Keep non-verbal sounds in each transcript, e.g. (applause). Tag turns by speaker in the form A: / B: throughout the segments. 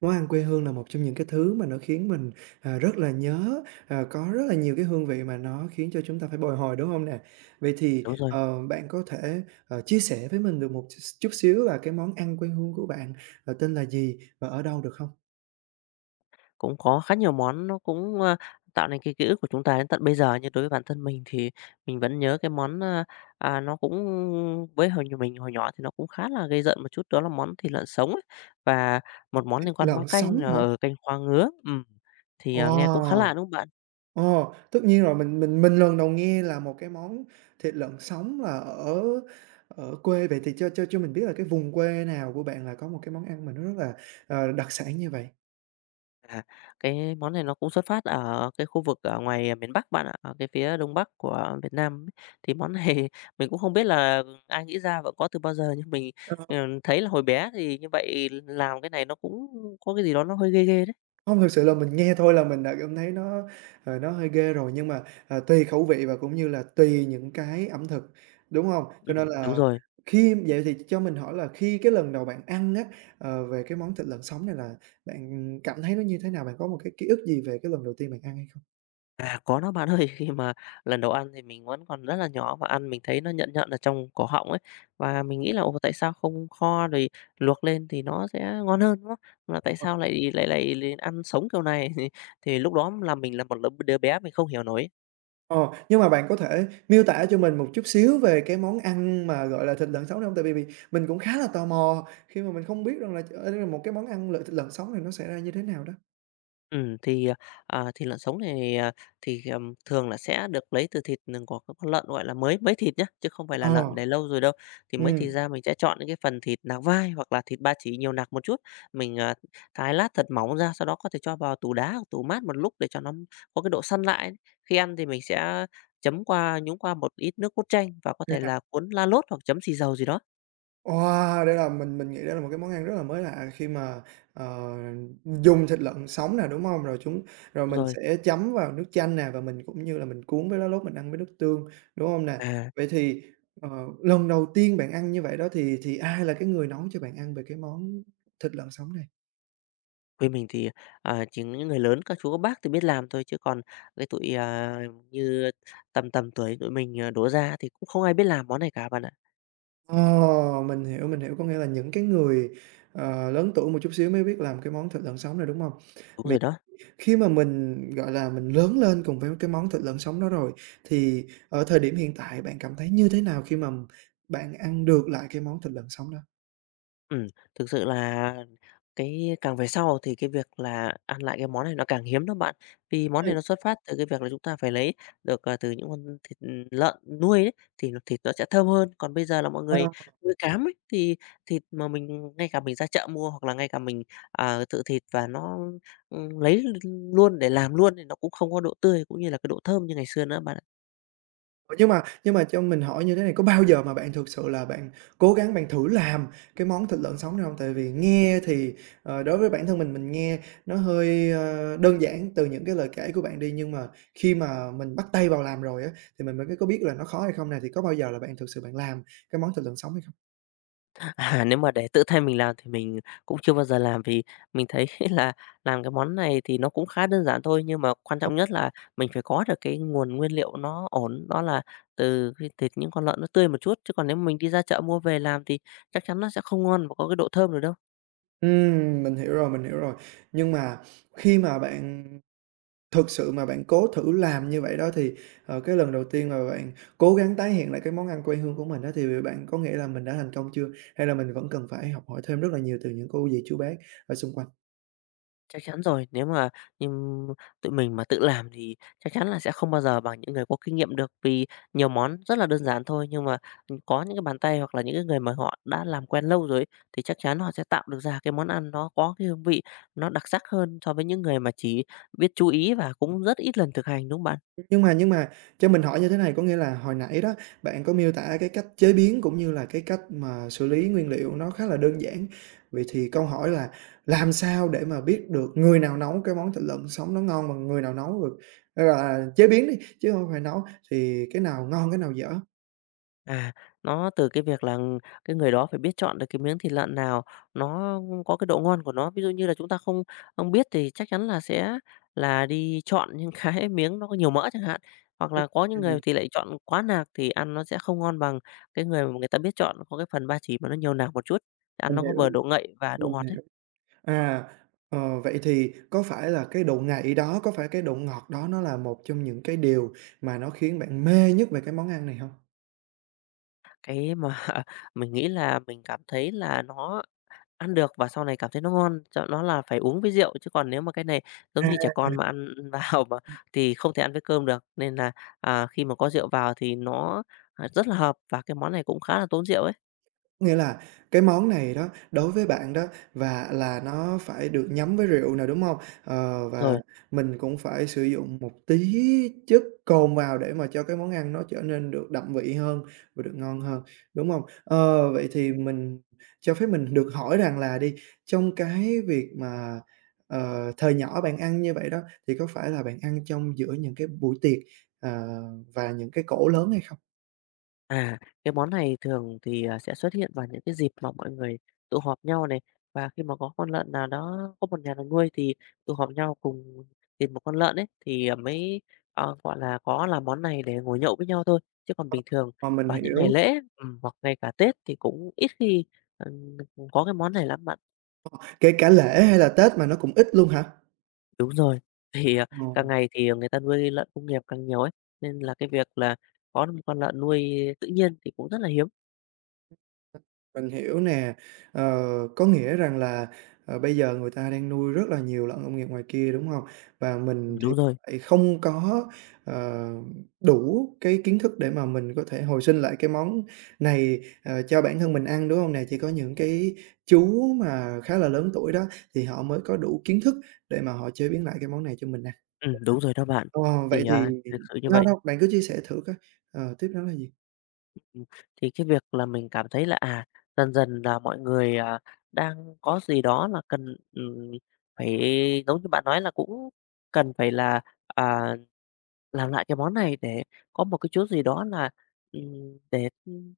A: Món ăn quê hương là một trong những cái thứ mà nó khiến mình, rất là nhớ, có rất là nhiều cái hương vị mà nó khiến cho chúng ta phải bồi hồi, đúng không nè? Vậy thì,
B: Đúng rồi,
A: bạn có thể, chia sẻ với mình được một chút xíu là cái món ăn quê hương của bạn, tên là gì và ở đâu được không?
B: cũng có khá nhiều món nó cũng, tạo nên cái ký ức của chúng ta đến tận bây giờ. Như đối với bản thân mình thì mình vẫn nhớ cái món, nó cũng với hồi nh mình hồi nhỏ thì nó cũng khá là gây giận một chút, đó là món thịt lợn sống ấy, và một món liên quan món
A: Lợn
B: canh
A: sống
B: là,
A: hả?
B: canh khoa ngứa. Nghe cũng khá
A: Wow!
B: lạ, đúng không bạn?
A: Ồ, tất nhiên rồi, mình lần đầu nghe là một cái món thịt lợn sống là ở ở quê. Vậy thì cho mình biết là cái vùng quê nào của bạn là có một cái món ăn mà nó rất là, đặc sản như vậy?
B: À, cái món này nó cũng xuất phát ở cái khu vực ở ngoài miền Bắc bạn ạ, ở cái phía Đông Bắc của Việt Nam ấy. Thì món này (laughs) mình cũng không biết là ai nghĩ ra và có từ bao giờ nhưng mình, ờ, thấy là hồi bé thì như vậy làm cái này nó cũng có cái gì đó nó hơi ghê ghê đấy.
A: Không thực sự là mình nghe thôi là mình đã cảm thấy nó, nó hơi ghê rồi, nhưng mà, tùy khẩu vị và cũng như là tùy những cái ẩm thực, đúng hông? Cho
B: Ừm,
A: nên
B: đúng
A: là
B: rồi.
A: khi vậy thì cho mình hỏi là khi cái lần đầu bạn ăn á, về cái món thịt lợn sống này là bạn cảm thấy nó như thế nào? Bạn có một cái ký ức gì về cái lần đầu tiên bạn ăn hay không?
B: À, có đó bạn ơi, (laughs) khi mà lần đầu ăn thì mình vẫn còn rất là nhỏ và ăn mình thấy nó nhợn nhợn ở trong cổ họng ấy, và mình nghĩ là "Ồ, tại sao không kho rồi luộc lên thì nó sẽ ngon hơn", đúng không? Mà tại
A: Ờ,
B: sao lại lại lại lại ăn sống kiểu này? (laughs) Thì lúc đó là mình là một đứa bé mình không hiểu nổi.
A: ờ, nhưng mà bạn có thể miêu tả cho mình một chút xíu về cái món ăn mà, gọi là, thịt lợn sống này hông? Tại vì vì mình cũng khá là tò mò khi mà mình không biết rằng là, trời ơi, đây là một cái món ăn thịt lợn sống này nó sẽ ra như thế nào đó.
B: Ừ thì, ờ, thịt lợn sống này à, thì, thường là sẽ được lấy từ thịt, của các con lợn, gọi là, mới mới thịt nhá, chứ không phải là lợn
A: Ờ.
B: để lâu rồi đâu. Thì mới thịt
A: Ừm,
B: ra mình sẽ chọn những cái phần thịt nạc vai hoặc là thịt ba chỉ nhiều nạc một chút, mình, thái lát thật mỏng ra, sau đó có thể cho vào tủ đá hoặc tủ mát một lúc để cho nó có cái độ săn lại. Khi ăn thì mình sẽ chấm qua nhúng qua một ít nước cốt chanh và có thể
A: yeah.
B: là cuốn la lốt hoặc chấm xì dầu gì đó.
A: Wow! Đây là mình nghĩ đây là một cái món ăn rất là mới lạ khi mà, ờ, dùng thịt lợn sống nè, đúng hông? Rồi
B: Đúng
A: mình
B: rồi.
A: sẽ chấm vào nước chanh nè, và mình cũng như là mình cuốn với lá lốt mình ăn với nước tương, đúng hông nè?
B: À.
A: Vậy thì, ờ, lần đầu tiên bạn ăn như vậy đó thì ai là cái người nấu cho bạn ăn về cái món thịt lợn sống này?
B: Quê mình thì, chỉ những người lớn, các chú các bác thì biết làm thôi, chứ còn cái tụi, như tầm tầm tuổi tụi mình, đổ ra thì cũng không ai biết làm món này cả bạn ạ.
A: Ờ, mình hiểu, mình hiểu, có nghĩa là những cái người, lớn tuổi một chút xíu mới biết làm cái món thịt lợn sống này, đúng hông?
B: Đúng
A: Vậy,
B: rồi đó.
A: khi mà mình, gọi là, mình lớn lên cùng với cái món thịt lợn sống đó rồi, thì ở thời điểm hiện tại bạn cảm thấy như thế nào khi mà bạn ăn được lại cái món thịt lợn sống đó?
B: Ừ, thực sự là cái càng về sau thì cái việc là ăn lại cái món này nó càng hiếm đó bạn. Vì món
A: Ừm.
B: này nó xuất phát từ cái việc là chúng ta phải lấy được, từ những con thịt, lợn nuôi ấy, thì nó thịt nó sẽ thơm hơn. Còn bây giờ là mọi
A: Ờ,
B: người nuôi cám ấy, thì thịt mà mình ngay cả mình ra chợ mua hoặc là ngay cả mình, tự thịt và nó, lấy luôn để làm luôn thì nó cũng không có độ tươi cũng như là cái độ thơm như ngày xưa nữa bạn.
A: nhưng mà cho mình hỏi như thế này, có bao giờ mà bạn thực sự là bạn cố gắng bạn thử làm cái món thịt lợn sống này hông? Tại vì nghe thì, đối với bản thân mình nghe nó hơi, đơn giản từ những cái lời kể của bạn đi, nhưng mà khi mà mình bắt tay vào làm rồi á, thì mình mới có biết là nó khó hay không nè, thì có bao giờ là bạn thực sự bạn làm cái món thịt lợn sống hay không?
B: À, nếu mà để tự tay mình làm thì mình cũng chưa bao giờ làm, vì mình thấy (laughs) là làm cái món này thì nó cũng khá đơn giản thôi, nhưng mà quan trọng nhất là mình phải có được cái nguồn nguyên liệu nó ổn, đó là từ cái thịt những con lợn nó tươi một chút, chứ còn nếu mà mình đi ra chợ mua về làm thì chắc chắn nó sẽ không ngon và có cái độ thơm được đâu.
A: Mình hiểu rồi, mình hiểu rồi. Nhưng mà khi mà bạn thực sự mà bạn cố thử làm như vậy đó thì, cái lần đầu tiên mà bạn cố gắng tái hiện lại cái món ăn quê hương của mình đó thì bạn có nghĩa là mình đã thành công chưa? Hay là mình vẫn cần phải học hỏi thêm rất là nhiều từ những cô dì, chú bác ở xung quanh?
B: Chắc chắn rồi, nếu mà, ừm, tụi mình mà tự làm thì chắc chắn là sẽ không bao giờ bằng những người có kinh nghiệm được, vì nhiều món rất là đơn giản thôi, nhưng mà, có những cái bàn tay hoặc là những cái người mà họ đã làm quen lâu rồi ấy, thì chắc chắn họ sẽ tạo được ra cái món ăn nó có cái hương vị nó đặc sắc hơn so với những người mà chỉ biết chú ý và cũng rất ít lần thực hành, đúng không bạn?
A: Nhưng mà cho mình hỏi như thế này, có nghĩa là hồi nãy đó bạn có miêu tả cái cách chế biến cũng như là cái cách mà xử lý nguyên liệu nó khá là đơn giản. Vậy thì câu hỏi là làm sao để mà biết được người nào nấu cái món thịt lợn sống nó ngon bằng người nào nấu được, hay là chế biến đi, chứ không phải nấu, thì cái nào ngon, cái nào dở?
B: À, nó từ cái việc là cái người đó phải biết chọn được cái miếng thịt lợn nào nó có cái độ ngon của nó. Ví dụ như là chúng ta không không biết thì chắc chắn là sẽ là đi chọn những cái (laughs) miếng nó có nhiều mỡ chẳng hạn, hoặc
A: Ừm,
B: là có những người
A: ừm.
B: thì lại chọn quá nạc thì ăn nó sẽ không ngon bằng cái người mà người ta biết chọn có cái phần ba chỉ mà nó nhiều nạc một chút, ăn
A: Mình
B: nó có
A: hiểu,
B: vừa độ ngậy và độ
A: mình
B: ngọt đấy.
A: hiểu. À, Vậy thì có phải là cái độ ngậy đó, có phải cái độ ngọt đó nó là một trong những cái điều mà nó khiến bạn mê nhất về cái món ăn này không?
B: Cái mà (laughs) mình nghĩ là mình cảm thấy là nó ăn được và sau này cảm thấy nó ngon, cho nó là phải uống với rượu, chứ còn nếu mà cái này giống như trẻ con mà ăn (laughs) vào mà thì không thể ăn với cơm được. Nên là, khi mà có rượu vào thì nó, rất là hợp và cái món này cũng khá là tốn rượu ấy.
A: Nghĩa là cái món này đó, đối với bạn đó và là nó phải được nhắm với rượu nè, đúng hông? Và
B: Rồi.
A: mình cũng phải sử dụng một tí chất cồn vào để mà cho cái món ăn nó trở nên được đậm vị hơn và được ngon hơn, đúng hông? Ờ, Vậy thì mình cho phép mình được hỏi rằng là đi, trong cái việc mà, thời nhỏ bạn ăn như vậy đó, thì có phải là bạn ăn trong giữa những cái buổi tiệc, ờ, và những cái cỗ lớn hay không?
B: À, cái món này thường thì, sẽ xuất hiện vào những cái dịp mà mọi người tụ họp nhau này, và khi mà có con lợn nào đó có một nhà nào nuôi thì tụ họp nhau cùng tìm một con lợn ấy, thì, gọi là, có làm món này để ngồi nhậu với nhau thôi. Chứ còn bình thường
A: Mà mình
B: vào những ngày
A: hiểu.
B: lễ, hoặc ngay cả Tết thì cũng ít khi, ừm, có cái món này lắm bạn.
A: Kể cả lễ hay là Tết mà nó cũng ít luôn hả?
B: Đúng rồi, thì,
A: Ờ,
B: càng ngày thì người ta nuôi lợn công nghiệp càng nhiều ấy, nên là cái việc là có một con lợn nuôi tự nhiên thì cũng rất là hiếm.
A: mình hiểu nè. Ờ, có nghĩa rằng là, bây giờ người ta đang nuôi rất là nhiều lợn công nghiệp ngoài kia, đúng hông? Và mình thì
B: Đúng rồi.
A: lại không có, ờ, đủ cái kiến thức để mà mình có thể hồi sinh lại cái món này, cho bản thân mình ăn, đúng hông nè? Chỉ có những cái chú mà khá là lớn tuổi đó, thì họ mới có đủ kiến thức để mà họ chế biến lại cái món này cho mình ăn.
B: Đúng rồi đó bạn.
A: Ờ, Vậy
B: Thì,
A: thì
B: thực sự như
A: đâu,
B: vậy,
A: đâu, bạn cứ chia sẻ thử coi, tiếp đó là gì?
B: ừm, thì cái việc là mình cảm thấy là, dần dần là mọi người, đang có gì đó là cần, phải giống như bạn nói là cũng cần phải là, à, làm lại cái món này để có một cái chút gì đó là, để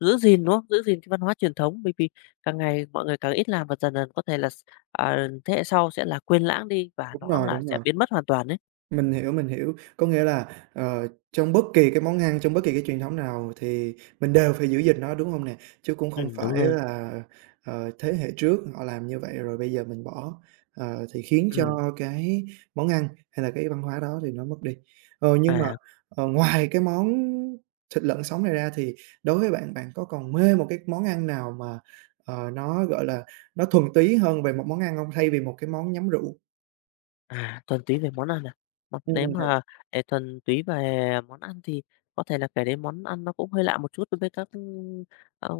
B: giữ gìn, đúng không? Giữ gìn cái văn hóa truyền thống, bởi vì càng ngày mọi người càng ít làm và dần dần có thể là thế hệ sau sẽ là quên lãng đi và
A: Đúng
B: nó
A: rồi,
B: là
A: đúng
B: sẽ
A: rồi.
B: biến mất hoàn toàn đấy.
A: Mình hiểu, mình hiểu. Có nghĩa là, trong bất kỳ cái món ăn, trong bất kỳ cái truyền thống nào thì mình đều phải giữ gìn nó, đúng hông nè? Chứ cũng không
B: Đúng
A: phải
B: rồi.
A: là, thế hệ trước họ làm như vậy rồi bây giờ mình bỏ, thì khiến
B: Ừm,
A: cho cái món ăn hay là cái văn hóa đó thì nó mất đi. Nhưng mà,
B: à.
A: ngoài cái món thịt lợn sống này ra thì đối với bạn, bạn có còn mê một cái món ăn nào mà, nó, gọi là, nó thuần túy hơn về một món ăn hông? Thay vì một cái món nhắm rượu?
B: À, thuần túy về món ăn à? Mà nếu
A: Ừm.
B: mà, thuần túy về món ăn thì có thể là kể đến món ăn nó cũng hơi lạ một chút đối với các, ờ,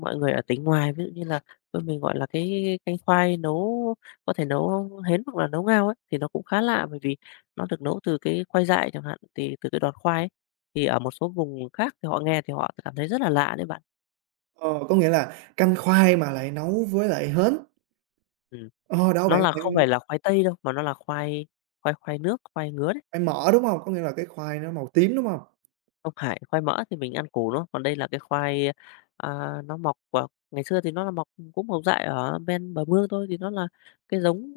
B: mọi người ở tỉnh ngoài. Ví dụ như là bên mình gọi là cái canh khoai nấu có thể nấu hến hoặc là nấu ngao ấy, thì nó cũng khá lạ bởi vì nó được nấu từ cái khoai dại chẳng hạn, thì từ cái đọt khoai ấy. Thì ở một số vùng khác thì họ nghe thì họ cảm thấy rất là lạ đấy bạn.
A: Ờ, có nghĩa là canh khoai mà lại nấu với lại hến.
B: Ừm,
A: Ờ, Đâu
B: nó
A: bạn
B: là không
A: bạn
B: phải là khoai tây đâu, mà nó là khoai khoai khoai nước, khoai ngứa đấy.
A: bạn mỡ, đúng hông? Có nghĩa là cái khoai nó màu tím, đúng hông?
B: Không phải, khoai mỡ thì mình ăn củ, đúng. Còn đây là cái khoai, à, nó mọc, ngày xưa thì nó là mọc cũng mọc dại ở bên bờ mương thôi, thì nó là cái giống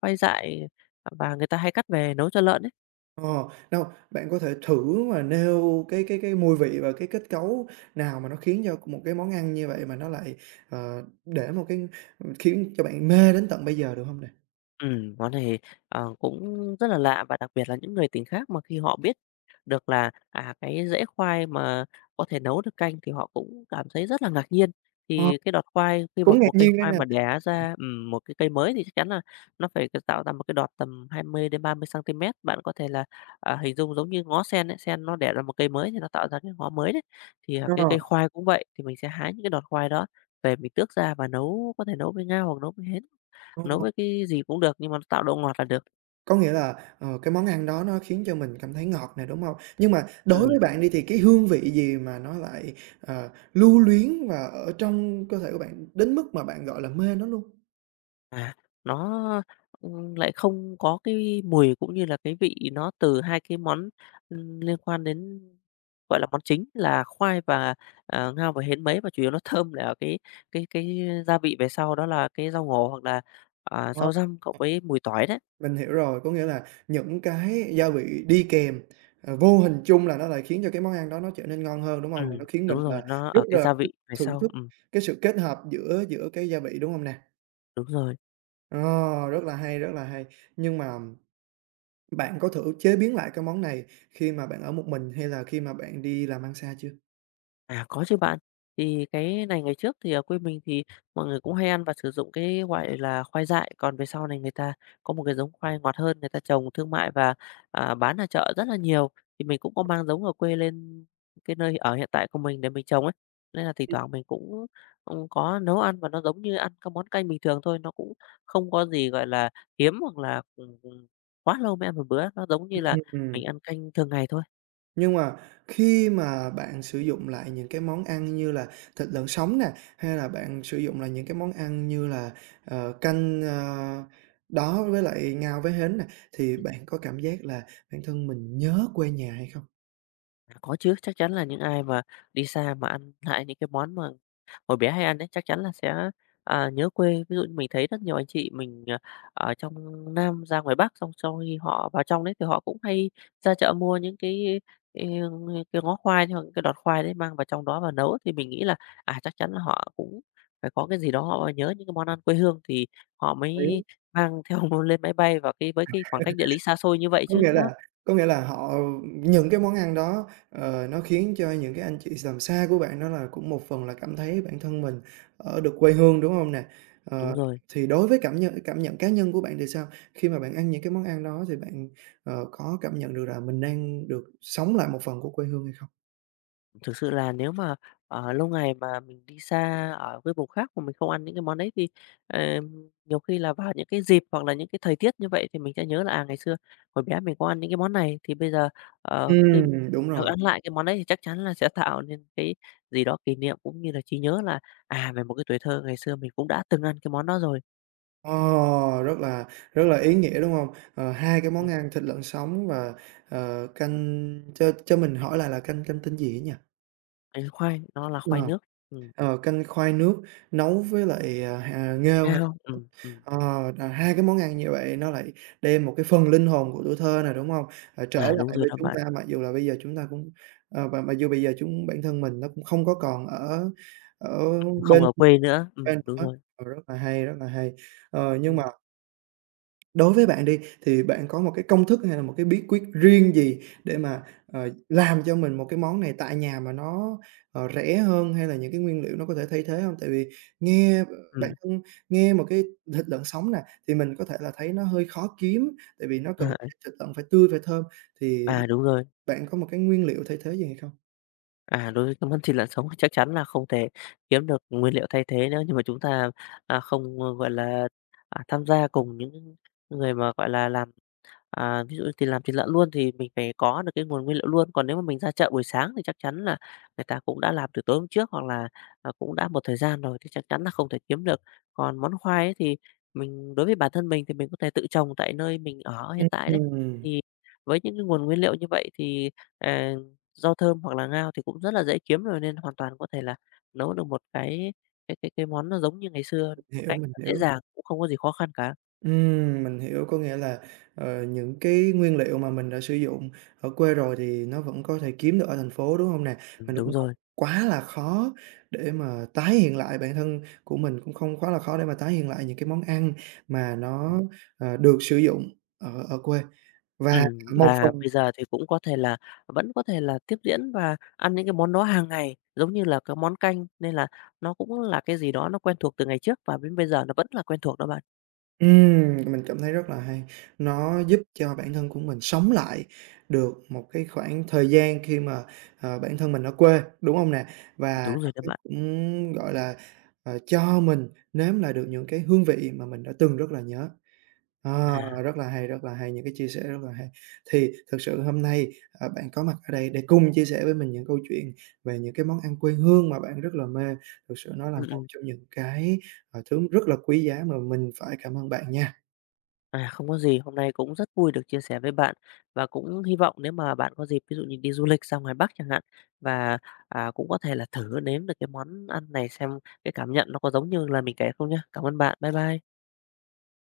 B: khoai dại, và người ta hay cắt về nấu cho lợn ấy.
A: Ờ, Đâu, bạn có thể thử mà nêu cái mùi vị và cái kết cấu nào mà nó khiến cho một cái món ăn như vậy mà nó lại, để một cái, khiến cho bạn mê đến tận bây giờ được hông nè?
B: Ừ, món này, cũng rất là lạ và đặc biệt là những người tỉnh khác mà khi họ biết được là, cái rễ khoai mà có thể nấu được canh thì họ cũng cảm thấy rất là ngạc nhiên.
A: Ờ,
B: Thì cái đọt khoai khi mà
A: Cũng
B: một
A: ngạc
B: cây
A: nhiên đây
B: khoai
A: nè.
B: mà đẻ ra, một cái cây mới thì chắc chắn là nó phải tạo ra một cái đọt tầm 20-30 centimet. Bạn có thể là, hình dung giống như ngó sen ấy, sen nó đẻ ra một cây mới thì nó tạo ra cái ngó mới đấy. Thì, cái cây
A: Ờ,
B: khoai cũng vậy, thì mình sẽ hái những cái đọt khoai đó về mình tước ra và nấu có thể nấu với ngao hoặc nấu với hến.
A: ờ.
B: Nấu với cái gì cũng được nhưng mà nó tạo độ ngọt là được.
A: Có nghĩa là, cái món ăn đó nó khiến cho mình cảm thấy ngọt nè, đúng hông? Nhưng mà đối với
B: Ừm,
A: bạn đi thì cái hương vị gì mà nó lại, lưu luyến và ở trong cơ thể của bạn đến mức mà bạn, gọi là, mê nó luôn?
B: à, nó, lại không có cái mùi cũng như là cái vị nó từ hai cái món, liên quan đến, gọi là, món chính là khoai và, ngao và hến mấy, mà chủ yếu nó (laughs) thơm là ở cái gia vị về sau đó là cái rau ngổ hoặc là,
A: Ờ,
B: rau răm cộng với mùi tỏi đấy.
A: mình hiểu rồi, có nghĩa là những cái gia vị đi kèm, vô hình chung là nó lại khiến cho cái món ăn đó nó trở nên ngon hơn, đúng hông? Và nó khiến mình
B: Đúng
A: là
B: rồi, nó
A: rất
B: ở cái
A: là
B: gia
A: thích
B: vị về
A: thưởng
B: sau.
A: thức cái sự kết hợp giữa giữa cái gia vị, đúng hông nè?
B: Đúng rồi.
A: Ờ, Rất là hay, rất là hay. Nhưng mà bạn có thử chế biến lại cái món này khi mà bạn ở một mình hay là khi mà bạn đi làm ăn xa chưa?
B: À, có chứ bạn. Thì cái này ngày trước thì ở quê mình thì mọi người cũng hay ăn và sử dụng khoai dại, còn về sau này người ta có một cái giống khoai ngọt hơn, người ta trồng thương mại bán ở chợ rất là nhiều. Thì mình cũng có mang giống ở quê lên cái nơi ở hiện tại của mình để mình trồng ấy, nên là thỉnh thoảng mình cũng có nấu ăn và nó giống như ăn các món canh bình thường thôi, nó cũng không có gì hiếm hoặc là quá lâu mới ăn một bữa, nó giống như là
A: Ừm,
B: mình ăn canh thường ngày thôi. Ừ.
A: nhưng mà khi mà bạn sử dụng lại những cái món ăn như là thịt lợn sống nè, hay là bạn sử dụng là những cái món ăn như là, canh, đó với lại ngao với hến nè, thì bạn có cảm giác là bản thân mình nhớ quê nhà hay không?
B: À, có chứ, chắc chắn là những ai mà đi xa mà ăn lại những cái món mà hồi bé hay ăn ấy, chắc chắn là sẽ nhớ quê. Ví dụ như mình thấy rất nhiều anh chị mình ở trong Nam ra ngoài Bắc, xong sau khi họ vào trong đấy thì họ cũng hay ra chợ mua những cái, ờ, cái ngó khoai hoặc cái đọt khoai đấy mang vào trong đó và nấu. Thì mình nghĩ là chắc chắn là họ cũng phải có cái gì đó họ nhớ những cái món ăn quê hương thì họ mới mang (laughs) theo lên máy bay và cái với cái khoảng cách địa lý xa xôi như vậy
A: Có
B: chứ,
A: nghĩa
B: đúng không?
A: là có nghĩa là họ những cái món ăn đó, nó khiến cho những cái anh chị làm xa của bạn đó là cũng một phần là cảm thấy bản thân mình ở được quê hương, đúng hông nè?
B: Đúng
A: Ờ,
B: rồi.
A: thì đối với cảm nhận cá nhân của bạn thì sao? Khi mà bạn ăn những cái món ăn đó thì bạn, có cảm nhận được là mình đang được sống lại một phần của quê hương hay không?
B: Thực sự là nếu mà lâu ngày mà mình đi xa ở cái vùng khác mà mình không ăn những cái món đấy thì nhiều khi là vào những cái dịp hoặc là những cái thời tiết như vậy thì mình sẽ nhớ là ngày xưa hồi bé mình có ăn những cái món này, thì bây giờ khi
A: Đúng
B: được
A: rồi.
B: ăn lại cái món đấy thì chắc chắn là sẽ tạo nên cái gì đó kỷ niệm, cũng như là trí nhớ là về một cái tuổi thơ ngày xưa mình cũng đã từng ăn cái món đó rồi.
A: Ờ, Rất là rất là ý nghĩa, đúng hông? Hai cái món
B: Ừm,
A: ăn thịt lợn sống và, cho mình hỏi lại là canh canh tên gì ấy nhỉ?
B: bánh khoai, nó là
A: Ờ.
B: khoai nước, ừm,
A: Canh khoai nước nấu với lại, hà nghêu
B: nghe
A: ha.
B: không?
A: Ờ, là hai cái món ăn như vậy nó lại đem một cái phần linh hồn của tuổi thơ này đúng hông? Trở
B: Đúng
A: lại
B: rồi
A: với
B: đó
A: chúng
B: bạn,
A: ta mặc dù là bây giờ chúng ta cũng, và mặc dù bây giờ bản thân mình nó cũng không có còn ở ở
B: không
A: bên
B: ở quê nữa,
A: bên
B: đúng
A: nữa.
B: rồi,
A: Rất là hay, rất là hay. Nhưng mà
B: ừm,
A: đối với bạn đi, thì bạn có một cái công thức hay là một cái bí quyết riêng gì để mà, làm cho mình một cái món này tại nhà mà nó, rẻ hơn hay là những cái nguyên liệu nó có thể thay thế không? Tại vì nghe, bản
B: ừm,
A: thân nghe một cái thịt lợn sống nè, thì mình có thể là thấy nó hơi khó kiếm, tại vì nó cần
B: (laughs)
A: thịt lợn phải tươi, phải thơm, thì
B: đúng rồi.
A: bạn có một cái nguyên liệu thay thế gì hay không?
B: À, đối với cái món thịt lợn sống thì chắc chắn là không thể kiếm được nguyên liệu thay thế nữa, nhưng mà chúng ta, à, không, ờ, gọi là, à, tham gia cùng những người làm. À, ví dụ như tiền làm thịt lợn luôn thì mình phải có được cái nguồn nguyên liệu luôn, còn nếu mà mình ra chợ buổi sáng thì chắc chắn là người ta cũng đã làm từ tối hôm trước hoặc là cũng đã một thời gian rồi thì chắc chắn là không thể kiếm được. Còn món khoai ấy thì mình đối với bản thân mình thì mình có thể tự trồng tại nơi mình ở hiện tại đấy.
A: Mình
B: Thì với những cái nguồn nguyên liệu như vậy thì, à, rau thơm hoặc là ngao thì cũng rất là dễ kiếm rồi nên hoàn toàn có thể là nấu được một cái món nó giống như ngày xưa một
A: hiểu,
B: cách
A: mình
B: dễ
A: hiểu.
B: dàng, cũng không có gì khó khăn cả.
A: Mình hiểu, có nghĩa là, những cái nguyên liệu mà mình đã sử dụng ở quê rồi thì nó vẫn có thể kiếm được ở thành phố, đúng không nè? Và nó
B: Đúng
A: cũng không
B: rồi,
A: quá là khó để mà tái hiện lại bản thân của mình cũng không quá là khó để mà tái hiện lại những cái món ăn mà nó,
B: ừm.
A: được sử dụng ở ở quê. Và một
B: Và
A: phần.
B: bây giờ thì cũng có thể là tiếp diễn và ăn những cái món đó hàng ngày, giống như là cái món canh, nên là nó cũng là cái gì đó nó quen thuộc từ ngày trước và đến bây giờ nó vẫn là quen thuộc đó bạn.
A: Mình cảm thấy rất là hay. Nó giúp cho bản thân của mình sống lại được một cái khoảng thời gian khi mà, bản thân mình ở quê, đúng hông nè? Và
B: Đúng
A: nó
B: rồi đó
A: cái
B: bạn.
A: cũng, gọi là, cho mình nếm lại được những cái hương vị mà mình đã từng rất là nhớ. Ờ,
B: À,
A: Rất là hay, rất là hay, những cái chia sẻ rất là hay. Thì thực sự hôm nay, bạn có mặt ở đây để cùng chia sẻ với mình những câu chuyện về những cái món ăn quê hương mà bạn rất là mê, thực sự nó là
B: ừm,
A: một
B: ừm,
A: trong những cái, thứ rất là quý giá mà mình phải cảm ơn bạn nha.
B: không có gì, hôm nay cũng rất vui được chia sẻ với bạn và cũng hy vọng nếu mà bạn có dịp, ví dụ như đi du lịch sang ngoài Bắc chẳng hạn và, cũng có thể là thử nếm được cái món ăn này xem cái cảm nhận nó có giống như là mình kể không nhá. Cảm ơn bạn. Bye bye.